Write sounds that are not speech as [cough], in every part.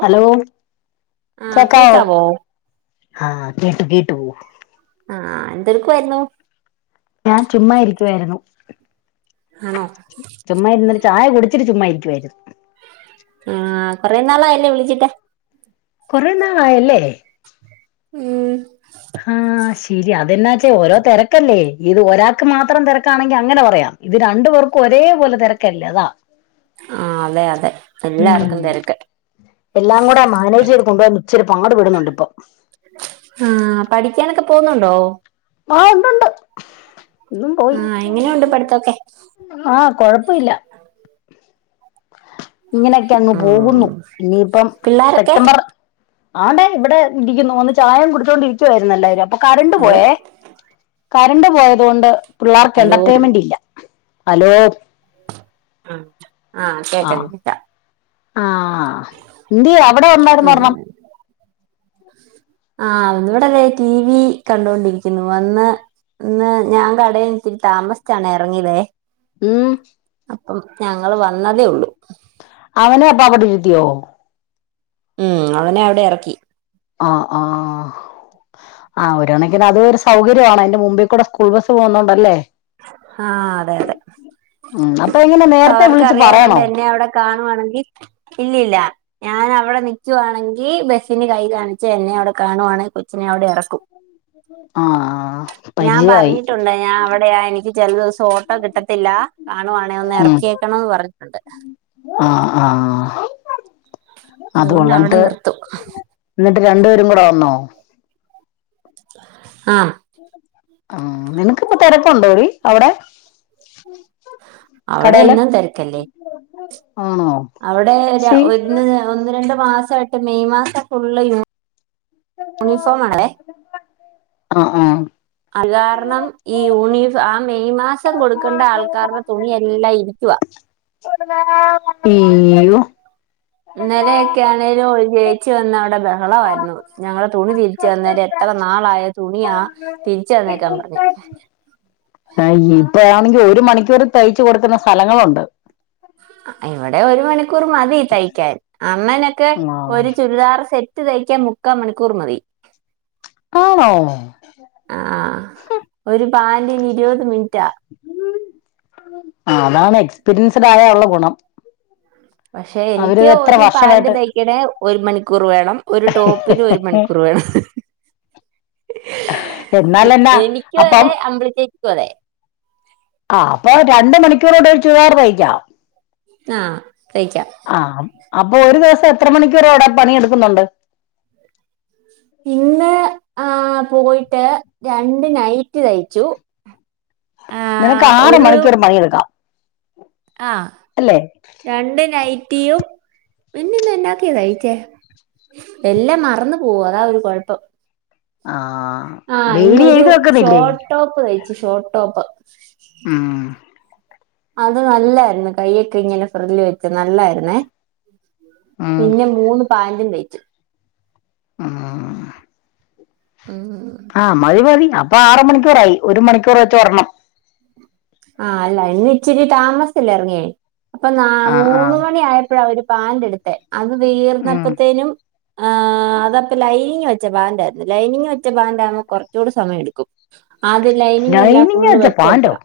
Hello ആ കേക്കവോ കേക്കാവോ ആ കേട്ടു കേട്ടു ആ എന്തെടുക്കുവായിരുന്നു ഞാൻ ചുമ്മ ഇരിക്കുവായിരുന്നു ആണോ ചുമ്മ ഇരുന്നൊരു ചായ കുടിച്ച ഒത്തിരി ചുമ്മായിരിക്കുവായിരുന്നു കുറെ നാളായില്ലേ വിളിച്ചിട്ട് കൊറെ നാളായല്ലേ ഉം ആ ശരി അതെന്നാച്ചെ ഓരോ തിരക്കല്ലേ ഇത് ഒരാൾക്ക് മാത്രം തിരക്കാണെങ്കി അങ്ങനെ പറയാം ഇത് രണ്ടു പേർക്കും ഒരേ പോലെ ക്കല്ലെ അതാ ആ അതെ അതെ എല്ലാർക്കും ഉം തിരക്ക് എല്ലാം കൂടെ മാനേജ് ചെയ്ത് കൊണ്ടുപോവാൻ ഇച്ചിരി പാടുപെടുന്നുണ്ട് ഇപ്പൊ ആ പഠിക്കാനൊക്കെ പോന്നുണ്ടോ ആ ഒണ്ടുണ്ട് ഇന്നും പോയി ആ എങ്ങനെയുണ്ട് പഠിത്തൊക്കെ ആ കൊഴപ്പില്ല ഇങ്ങനെയൊക്കെ അങ്ങ് ഉം പോകുന്നു ഇനിയിപ്പം പിള്ളാരൊക്കെ സെപ്റ്റംബർ ആടെ ഇവിടെ ഇരിക്കുന്നു ഒന്ന് ചായേം കൊടുത്തോണ്ടിരിക്കുവായിരുന്നു എല്ലാവരും അപ്പൊ കറണ്ട് ഹലോ പോയേ കരണ്ട് പോയതൊണ്ട് പിള്ളേർക്ക് ഹലോ എന്റർടൈൻമെന്റ ഇല്ല ഹലോ ആ കേക്ക കേക്കാം ആ എന്തിയേ അവിടെ [unintelligible] ഉം വറണം ആ ഇവിടെല്ലേ ടി വി കണ്ടുകൊണ്ടിരിക്കുന്നു വന്ന് ഇന്ന് ഞാൻ കടയിൽ ഇത്തിരി താമസിച്ചാണെ ഇറങ്ങിയതേ ഉം അപ്പം ഞങ്ങള് വന്നതേ ഉള്ളൂ അവനെ അപ്പ അവിടെരുത്തിയോ ഉം അവനെ അവിടെ ഇറക്കി ആ ആ ആ ഒരുണക്കിന് അത് ഒരു സൗകര്യമാണ് അതിൻ്റെ മുമ്പിക്കൂടെ സ്കൂൾ ബ ആ അതെ അതെ ഉം എങ്ങനെ അപ്പൊ നേരത്തെ അവർക്ക് വിളിച്ച് അറിയാന്നൊണ്ട് പറയണോ എന്നെ അവിടെ കാണുവാണെങ്കി ഇല്ലില്ല ഞൻ അവിടെ നിക്കുവാണെങ്കി ബസ്സിന് കൈ കാണിച്ച് എന്നെ അവിടെ കാണുവാണെങ്കി കൊച്ചിനെ അവിടെ ഇറക്കും ആഹ് ഞാൻ പരിചയായി പറഞ്ഞിട്ടുണ്ട് ഞാൻ അവിടെയാ എനിക്ക് ചില ദിവസം ഓട്ടോ കിട്ടത്തില്ല കാണുവാണേന്ന് ഇറക്ക കേക്കണംന്ന് പറഞ്ഞിട്ടുണ്ട് ആ ആ അത്കൊണ്ട് അവടെ നിർത്തും എന്നിട്ട് രണ്ടുപേരും കൂടെ വന്നോ ആ ആ നിനക്ക്പ്പ തെരക്കുണ്ടോടി അവടെ അവടെ എന്നും തെരക്കല്ലേ ആണോ അവിടെ സി ഒന്ന് ഒന്ന് രണ്ട് മാസായിട്ട മെയ് മാസം ഫുള്ള് യൂ യൂണിഫോം ആണല്ലേ ആ ആ രണം ഈ യൂണിഫാം ആ മെയ് മാസ രം കൊടുക്കേണ്ട ആൾക്കാരുടെ തുണിയെല്ലാം ഇരിക്കുവാ ഇയ്യോ ഇന്നലെയൊക്കെ ആണേലും ഒരു ചേച്ചി വന്ന അവിടെ ബഹളയിരുന്നു ഞങ്ങളുടെ തുണി തിരിച്ച് തന്നേരെ എത്ര നാളായാ തുണിയാ തിരിച്ച് തന്നേക്കാൻ പറഞ്ഞു. ഇപ്പഴാണെങ്കി ഒരു മണിക്കൂർ തയ്ച്ച് കൊടുക്കുന്ന സ്ഥലങ്ങളുണ്ട്. ഇവിടെ ഒരു മണി കൂർ മതി തയ്ക്കാൻ അമ്മേനൊക്കെ ആ ഒരു ചുരിദാർ സെറ്റ് ത്ത് തയ്ക്കാൻ മുക്കാൽ മണിക്കൂർ മതി. ആണോ ആഹ് ഹും ഒരു പാന്റിനു ഇരുപത് മിനിറ്റാ തായ ഒള്ള ഗുണം പക്ഷെ അവര് എനിക്ക് എത്ര ഒരു പാന്റ് വർഷമായിട്ട് തയ്ക്കണേ ഒരു മണിക്കൂർ വേണം ഒരു ടോപ്പിന് ഒരു മണിക്കൂർ വേണം എന്നാലെന്നാ എനിക്കും അപ്പം അതെ അമ്പിളി ചേച്ചി ക്കും അതെ ആ അപ്പൊ രണ്ടു മണിക്കൂറുകൊണ്ട് ഒരു ചുരിദാർ തയ്ക്കാം. ആ തയ് ആ അപ്പൊ ഒരു ദിവസം എത്ര മണിക്കൂർ അവിടെ പണിയെടുക്കുന്നുണ്ട്? പിന്നെ? ആ പോയിട്ട് രണ്ട് നൈറ്റി തയ്ച്ചു. ആ, നിനക്ക് ആറ് ഒരു മണിക്കൂർ പണി എടുക്കാം. ആ രണ്ട് നൈറ്റിയും പിന്നെ ഇന്ന് എന്നാക്കയ തയിച്ചേ? എല്ലാം മറന്നു പോവുവ അതാ ഒരു കൊഴപ്പം. ആ ആ ഡെയിലി ഇന്നൊരു എഴുതി വെക്കുന്നില്ലേ ഷോട്ടോപ് തയ്ച്ചു ഷോട്ടോപ്. ഉം അത് നല്ലായിരുന്നു കയ്യൊക്കെ ഇങ്ങനെ ഫ്രല്ല് വെച്ചേ നല്ലായിരുന്നേ. ഉം പിന്നെ മൂന്ന് പാന്റും തയ് ആ [unintelligible] ആ മതി മതി അപ്പൊ ആറു മണിക്കൂറായി ഒരു മണിക്കൂർ വെച്ച് ഒരണ്ണം. ആ അല്ല ഇന്ന് ഇച്ചിരി താമസി ചല്ലിയോ ഇറങ്ങിയേ? അപ്പൊ ആ ആ മൂന്ന മണി ആയപ്പോഴഒരു പാന്റ് എടുത്ത അത് ഉം തിർന്നപ്പത്തേനും ആ അതപ്പ ലൈനിങ് വെച്ച പാന്റ് ആയിരുന്നു ലൈനിങ് വെച്ച പാന്റ് ആകുമ്പോൾ കുറച്ചുകൂടി സമയം എടുക്കും. അത് ലൈനിങ് എല്ലാം ഫുള്ളു വെച്ച വെച്ച് പാന്റോ അടിക്കണം.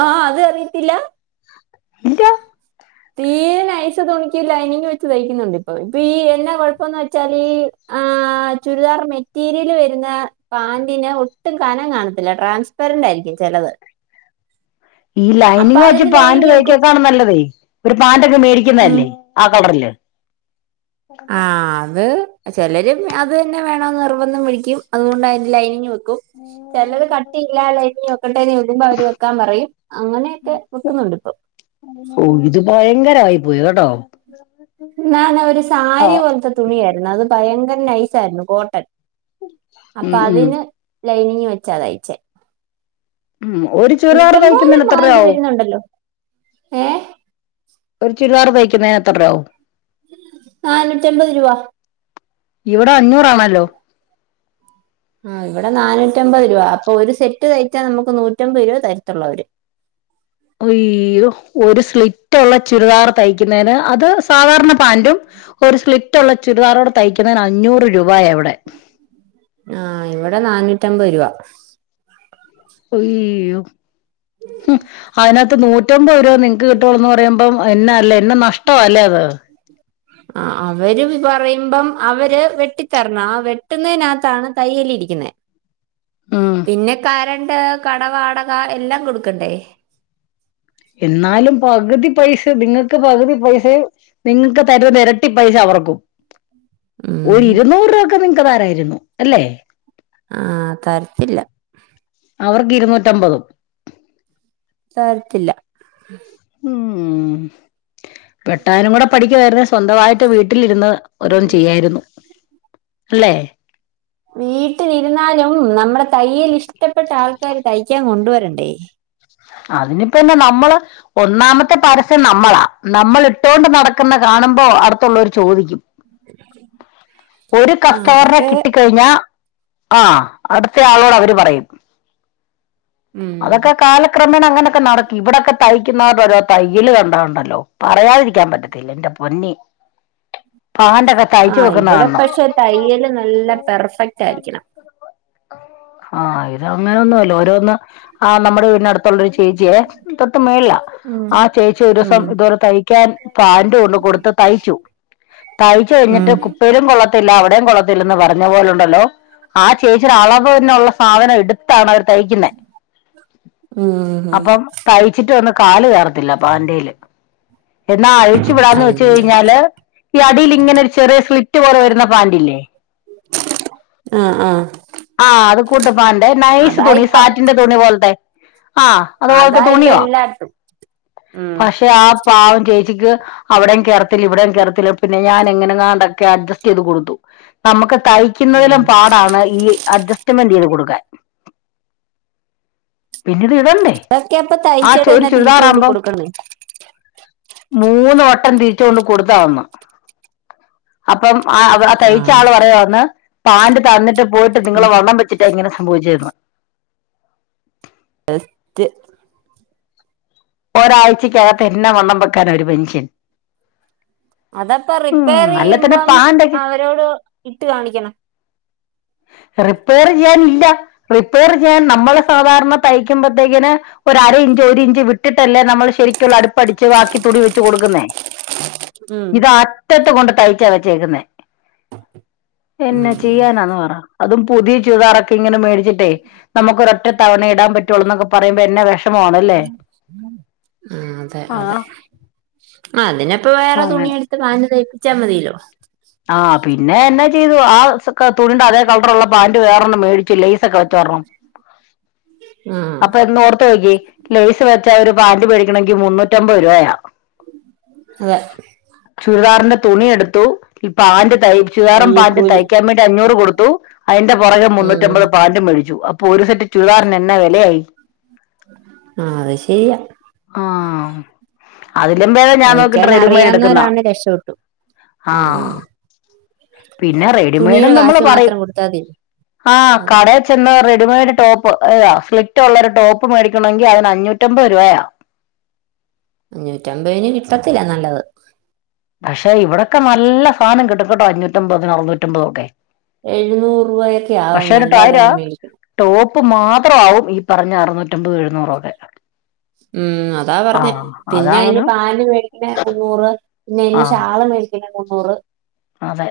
ആ. അത് അറിയത്തില്ല. ഇല്ല തീ നൈസ് തുണി ലൈനിങ് വെച്ച് തയ്ക്കുന്നുണ്ട് ഇപ്പൊ എന്ന കുയപ്പ പ്പം ന്ന് വെച്ചാല് ആ ചുരിദാർ മെറ്റീരിയൽ വരുന്ന പാന്റിെന് ഒട്ടും കനം കാണത്തില്ല ട്രാൻസ്പറന്റ് ആയിരിക്കും ചെലവ് ഈ ലൈനിങ് വെച്ച് പാന്റ് തൈ ക്കാത്ത നല്ലതേ ഒരു പാന്റ്ക്കെ ഉം മേടിക്കുന്നല്ലേ നല്ലത് ആ കളരില് ആ [unintelligible] ചിലരും അത് തന്നെ വേണമ നിർബന്ധം പിടിക്കും അതുകൊണ്ട് അതിന്റെ ലൈനിങ് വക്കും ചിലര് കട്ടിയില്ലാ ലൈനിങ് വെക്കണ്ടേ ന്ന് ചോദിക്കുമ്പോൾ അവര് വെക്കാൻ പറയും അങ്ങനെയൊക്കെ വെക്കുന്നുണ്ട് ഇപ്പൊ ഓ ഇത് ഭയങ്കരമായി പോയി കേട്ടോ നന്നാ ഒരു ആ സാരി പോലത്തെ തുണിയായിരുന്നു അത് ഭയങ്കര നൈസ് ആയിരുന്നു കോട്ടൺ ഉം അപ്പൊ ഉം അതിന് ലൈനിങ് വെച്ചാ തയ്ച്ചേ ഉം ഒരു ചുരിദാർ തയ്ക്കുന്നതിന് എത്ര രൂപയാവും ഏ ഒരു ചുരിദാർ തൈ ക്കുന്നതിന് എത്രാരൂബയാ വും നാനൂറ്റി അമ്പത് രൂപ ഇവിടെ അഞ്ഞൂറാണല്ലോ ആ ഇവിടെ നാനൂറ്റമ്പത് രൂപ അപ്പൊ ഒരു സെറ്റ് തയ്ച്ചാ നമുക്ക് നൂറ്റമ്പത് രൂപ തരത്തുള്ളൂ അവര് അയ്യോ ഒരു സ്ലി ത്തുള്ള ചുരിദാർ തയ്ക്കുന്നതിന് അത് സാധാരണ പാന്റും ഒരു സ്ലിപ്പ റ്റുള്ള ചുരിദാറോട് തയ്ക്കുന്നതിന് അഞ്ഞൂറ് രൂപയ അവിടെ ആഹ ഇവിടെ നന്നൂറ്റമ്പത് രൂപ അയ്യോ അതിനകത്ത് നൂറ്റി - നൂറ്റാത്തമ്പതു നിങ്ങക്ക് കിട്ടുള്ളൂന്ന് പറയുമ്പം എന്ന അല്ലെ എന്ന നഷ്ടം അല്ലേ അത് ആ അവര് പറയുമ്പം അവര് വെട്ടിത്തരണം ആ വെട്ടുന്നതിനകത്താണ് തയ്യല് ഇരിക്കുന്നത് ഉം പിന്നെ കാരൺ കട വടക എല്ലാം കൊടുക്കണ്ടേ എന്നാലും പകുതി പൈസ നിങ്ങൾക്ക് പകുതി പൈസയും നിങ്ങക്ക് തരുന്നത് എരട്ടി പൈസ അവർക്കും ഉം ഒരു ഇരുന്നൂറ് രൂപ നിക്ക് താരായിരുന്നു അല്ലെ ആഹ് തരത്തില്ല അവർക്ക് ഇരുന്നൂറ്റമ്പതും തരത്തില്ല ഉം വെട്ടാനും കൂടെ പഠിക്ക് [unintelligible] സ്വന്തമായിട്ട് വീട്ടിൽ ഇട്ട് ന്ന് ഓരോന്ന്‌ ചെയ്യായിരുന്നു അല്ലേ വീട്ടിലിരുന്നാലും നമ്മുടെ തയ്യൽ ഇഷ്ടപ്പെട്ട ആൾക്കാര് തയ്ക്കാൻ കൊണ്ട് കൊണ്ട് വരണ്ടേ? അതിനിപ്പ എന്നാ നമ്മള് ഒന്നാമത്തെ പരസ്യം നമ്മളാ നമ്മൾ ഇട്ടുകൊണ്ട് നടക്കുന്നത് കാണുമ്പോ അടുത്തുള്ളവര് ചോദിക്കു. ഒരു ആ കസ്റ്റമറിനെ അതൊക്കെ അതെ കിട്ടിക്കഴിഞ്ഞാ ആ അടുത്ത ആളോട് അവര് പറയും ഉം അതൊക്കെ കാലക് ക്രമേണ അങ്ങനൊക്കെ നടക്കും ഇവിടൊക്കെ തയ്ക്കുന്നവരരോ തയ് യ്യലു കണ്ടാലുണ്ടല്ലോ പറയാതിരിക്കാൻ പറ്റത്തില്ല എന്റെ പൊന്നേ ആ ഇവിടെ കാണണം പക്ഷേ തയ്യല് നല്ല പെർഫെക്റ്റ് ആയിരിക്കണം ആഹ് ഇത് അങ്ങനൊന്നുംഅല്ല ഓരോന്ന് ആ നമ്മുടെ വീട് ടിന് അടുത്തുള്ളൊരു ചേച്ചിയെ തൊട്ട് മെളില ഉം ആ ചേച്ചി ഒരു ദിവസം ഉം ഇതുപോലെ തയ്ക്കാൻ പാന്റ് കൊണ്ട് കൊടുത്ത് തയ്ച്ചു തയ്ച്ച് കഴിഞ്ഞിട്ട് ഉം കുപ്പേലും കൊള്ളത്തില്ല അവിടെ യും കൊള്ളത്തില്ലന്ന് പറഞ്ഞ പോലുണ്ടല്ലോ ആ ചേച്ചി അളവിന്നുള്ള സാധനം എടുത്താണ് അവർ തയ്ക്കുന്നെ ഉം അപ്പം തയ്ച്ചിട്ട് വന്ന്‌ കാല് കേറത്തില്ല പാന്റെല് എന്നാ അഴിച്ചു വിടാന്ന് വെച്ച് അയ്യ കഴിഞ്ഞാല് ഈ അടിൽ ഇങ്ങനെ ഒരു ചെറിയ സ്ലിറ്റ് പോലെ വരുന്ന പാന്റില്ലേ. ആ ആ ആ അത് കുട്ടിപ്പാന്റെ നൈസ് തുണി അതായിപ്പം സാറ്റിന്റെ തുണി പോലത്തെ ആ അതുപോലത്തെ അതായിപ്പം തുണിയോ എല്ലായിടത്തും ഉം പക്ഷേ ആ പാവം ചേച്ചി അവിടെയും കേയർത്തില്ല ഇവിടെയും കേയർത്തില്ല പിന്നെ ഞാൻ എങ്ങനെ എങ്ങാണ്ടൊക്കെ അഡ്ജസ്റ്റ് ചെയ്ത് കൊടുത്തു നമുക്ക് ഉം തയ്ക്കുന്നതിലും പാടാണ് ഈ മണ്ടിയതാ കൊടുക്കാൻ പിന്നീട് ഇടണ്ടേ അതൊക്കെ അപ്പൊ ആ ചു- ഒരു തയ്ച്ചതന്നെ തിരിച്ച് കൊണ്ട് ചുരിദാറാകുമ്പം കൊടുക്കന്നെ മൂന്ന് വട്ടം തിരിച്ചു കൊണ്ട് കൊടുത്താ അന്ന് അപ്പം ആ അവള് ആ തയ്ച്ച ആഹ് ആള് പറയാന്ന് പാന്റ് തന്നിട്ട് പോയിട്ട് നിങ്ങള് വണ്ണം വെച്ചിട്ടാ ഇങ്ങനെ [unintelligible] ടെസ്റ്റ് ഒരാഴ്ചക്കകത്ത് എന്നാ വണ്ണം വെക്കാന ഒരു മന്ഷ്യന് അതപ്പൊ റിപ്പേറയ്യുമ്പം പാണ്ടൊക്കെ അവരോടു ഇട്ട് കാണിക്കണം റിപ്പേർ ചെയ്യാനില്ല റിപ്പേർ ചെയ്യാൻ നമ്മള് സാധാരണ തയ്ക്കുമ്പത്തേക്കിന് ഒരു അര ഇഞ്ച് ഒരു ഇഞ്ച് വിട്ടിട്ടല്ലേ നമ്മള് ശരിക്കുള്ള അടുപ്പടിച്ച് ബാക്കി തുടി വെച്ച് കൊടുക്കുന്നേ. ഉം ഇത് അറ്റത്ത് കൊണ്ട് തഴിച്ചാ വച്ചേക്കുന്നെ എന്നാ ഉം ചെയ്യാനാന്ന് പറ അതും പുതിയ ചുരിദാറൊക്കെയി ഇങ്ങനെ മേടിച്ചിട്ടെ നമുക്കൊരു ഒറ്റ തവണ ഇടാൻ പറ്റോള്ളൂ ന്നൊക്കെ പറയുമ്പോ എന്നാ വെഷമവാണല്ലേ ആ ആ അതിനപ്പ വേറെ തുണി എടുത്ത് പാന്റ് തൈക്കും ചമ്മതിലോ ആ പിന്നെ എന്നാ ചെയ്തു ആ തുണിണ്ട അതേ കളറുള്ള പാന്റ് വേറൊന്ന് മേടിച്ചു ലെയ്സ് ഒക്കെ വെ ചേർന്നു ആഹ് അപ്പ എന്ന് ഓർത്ത് നോക്കിയെ ലെയ്സ് വെച്ച ചേരും പാന്റ് മേടിക്കണെങ്കിൽ മുന്നൂറ്റമ്പത് അമ്പരൂപയ അതെ ചുരിദാറിന്റെ തുണിയെടുത്തു ഈ പാന്റും തച്ചുേറ പാട്ടി തയ്യക്കൂലി തയ്ക്കാൻ വേണ്ടി അഞ്ഞൂറ് കൊടുത്ത് ദ അതിന്റെ പുറകെ ഉം മുന്നൂറ്റിമ്പത് പാന്റ് മേിടിച്ചു അപ്പൊ ഒരു സെറ്റ് ചുതാറിന് എന്നാ വിലയായി ആ അത് ശരി ആ അതില്പേ ഞാൻ നോക്കിട്ട് തയ്ക്കാൻ റെഡിമെയഡ് എടുക്കുന്നാ അറിയാവുന്നവരാണ് രക്ഷപ്പെട്ടു ആഹ ഉം പിന്നെ റെഡിമെയഡും തുണിയുടെ നമ്മള് കാശ് പറയും മാത്രം കൊടുത്താതി ആ അതെ കടയൽ ചെന്ന് ഒരുടുമയുടെ ടോപ്പ് ഏാ ഫ്ലിപറ്റ്ള്ള ഒരു ടോപ്പ് മേടിക്കണമെങ്കിൽ അതിന് അഞ്ഞൂറ്റമ്പത് രൂപയാവും ഞ്ഞൂറ്റമ്പതിന് കിട്ടത്തില്ല നല്ലത് പക്ഷെ ഇവിടൊക്കെ നല്ല സാനം കിട്ടും കേട്ടോ അഞൂറ്റമ്പതിന് അറുനൂറ്റമ്പതൊ ഒക്കെ എഴുനൂറുരൂപയൊക്കെ ആവും നല്ലത് മേടിക്കാൻ പ്പ് മാത്രമാവും ഈ പറഞ്ഞ അറുനൂറ്റമ്പതും എഴുനൂറുമൊക്ക ഉം അതാ പറഞ്ഞേ പിന്നെ അയിൻ്റെ അതാണ് പാൻ്റ് മേടിക്കുന്നേന് മുന്നൂറ് പിന്നെ അതിനു ഷാള് മേടിക്കു [unintelligible] മുന്നൂറ് അതേ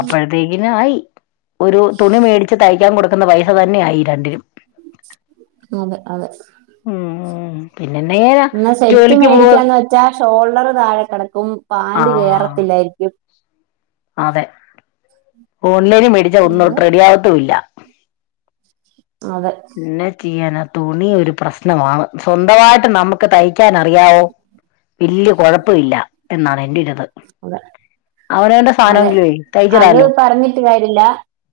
അപ്പഴത്തേക്കിനായി ഒരു തുണി മേടിച്ചു തയ്ക്കാൻ കൊടു [unintelligible] പൈസ തന്നെയാ ഈ രണ്ടിനും [unintelligible] അതെ ഉംഹ് [inaudible] പിന്നെന്നാ ചെയ്യാനാ ജോലിക്ക് പോവാ ഷോൾഡറ് താഴെ കെടക്കും ആ പാൻ്റ് കേറത്തില്ലാരിക്കും അതെ [inaudible] [unintelligible] മേടിച്ചാ ഒന്നുംതത്ര റെഡിയാകത്തൂല്ലാ അതെ എന്നാ ചെയ്യാനാ തുണി ഒരു പ്രശ്നമാണ് സ്വന്തമായിട്ട് നമുക്ക് തയ്ക്കാനറിയാവോ വല്ലിയ കൊഴപ്പമില്ല എന്നാണ് എന്റെ [unintelligible] അതെ അതെ അവനോൻ്റെ സാനമെങ്കിലുമേ തയ്ച്ചിടാല്ലോ ഞ്ഞിട്ട് കാര്യല്ലാ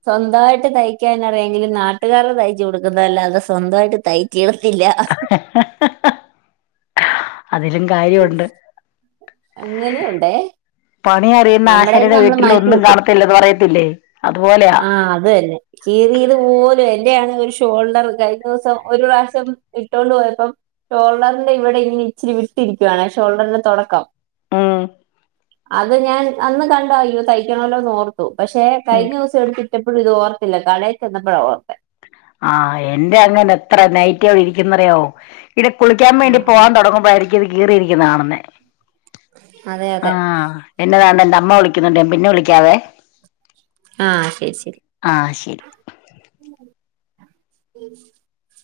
സ്വന്തായിട്ട് തയ്ക്കാനറിയാങ്കിലും നാട്ടുകാരുടെ തയ്ച്ചുകൊടുക്കുന്നല്ലാതെ സ്വന്തമായിട്ട് തയ്ച്ചി [unintelligible] ഹഹഹഹഹഹ അതിലും കാര്യ ഒണ്ട് അങ്ങനെ ഒണ്ടേ ന്നാശാരീടെ വീട്ടിൽ ഒന്നും കാണത്തില്ലന്ന് പറയത്തില്ലേ അതുപോലെയാ ആ അത് തന്നെ കീറിയത് പോലും [unintelligible] ൻ്റെയാണെ ഒരു ഷോൾഡറ് കഴിഞ്ഞ ദിവസം ഒരു പ്രാവശ്യം ഇട്ടോണ്ട് പോയപ്പം ഷോൾഡറിൻ്റെ ഇവിടെ ങ്ങനെ ഇച്ചിരി വിട്ടിരിക്കുവാണെ ഷോൾഡറിൻ്റെ തൊടക്കം ആ അത് ഞാൻ അന്ന് കണ്ടയ്യോ തയ്ക്കണോല്ലോന്നോർത്തു പക്ഷെ ഉം. കഴിഞ്ഞ ദിവസ ചതിറ്റപ്പോഴും ഇത് ഓർത്തില്ല കടയിൽ ചെന്നപ്പോഴ ഓർത്ത ആഹ് എന്റെ അങ്ങനെ എത്ര നൈ റ്റിയാ ഇരിക്കുന്നറിയാവോ ഇടെ കുളിക്കാൻ വേണ്ടി ആഹ് പോവാൻ തുടങ്ങുമ്പോയിരിക്കും കീറിയിരിക്കുന്നത് കാണുന്നെ അതെ അതെ ആഹ് എന്നതാണ്ടെ അമ്മ വിളിക്കുന്നുണ്ടേ പിന്നെ വിളിക്കാവേ ആഹ് ശരി ശരി ആ ശരി ഉം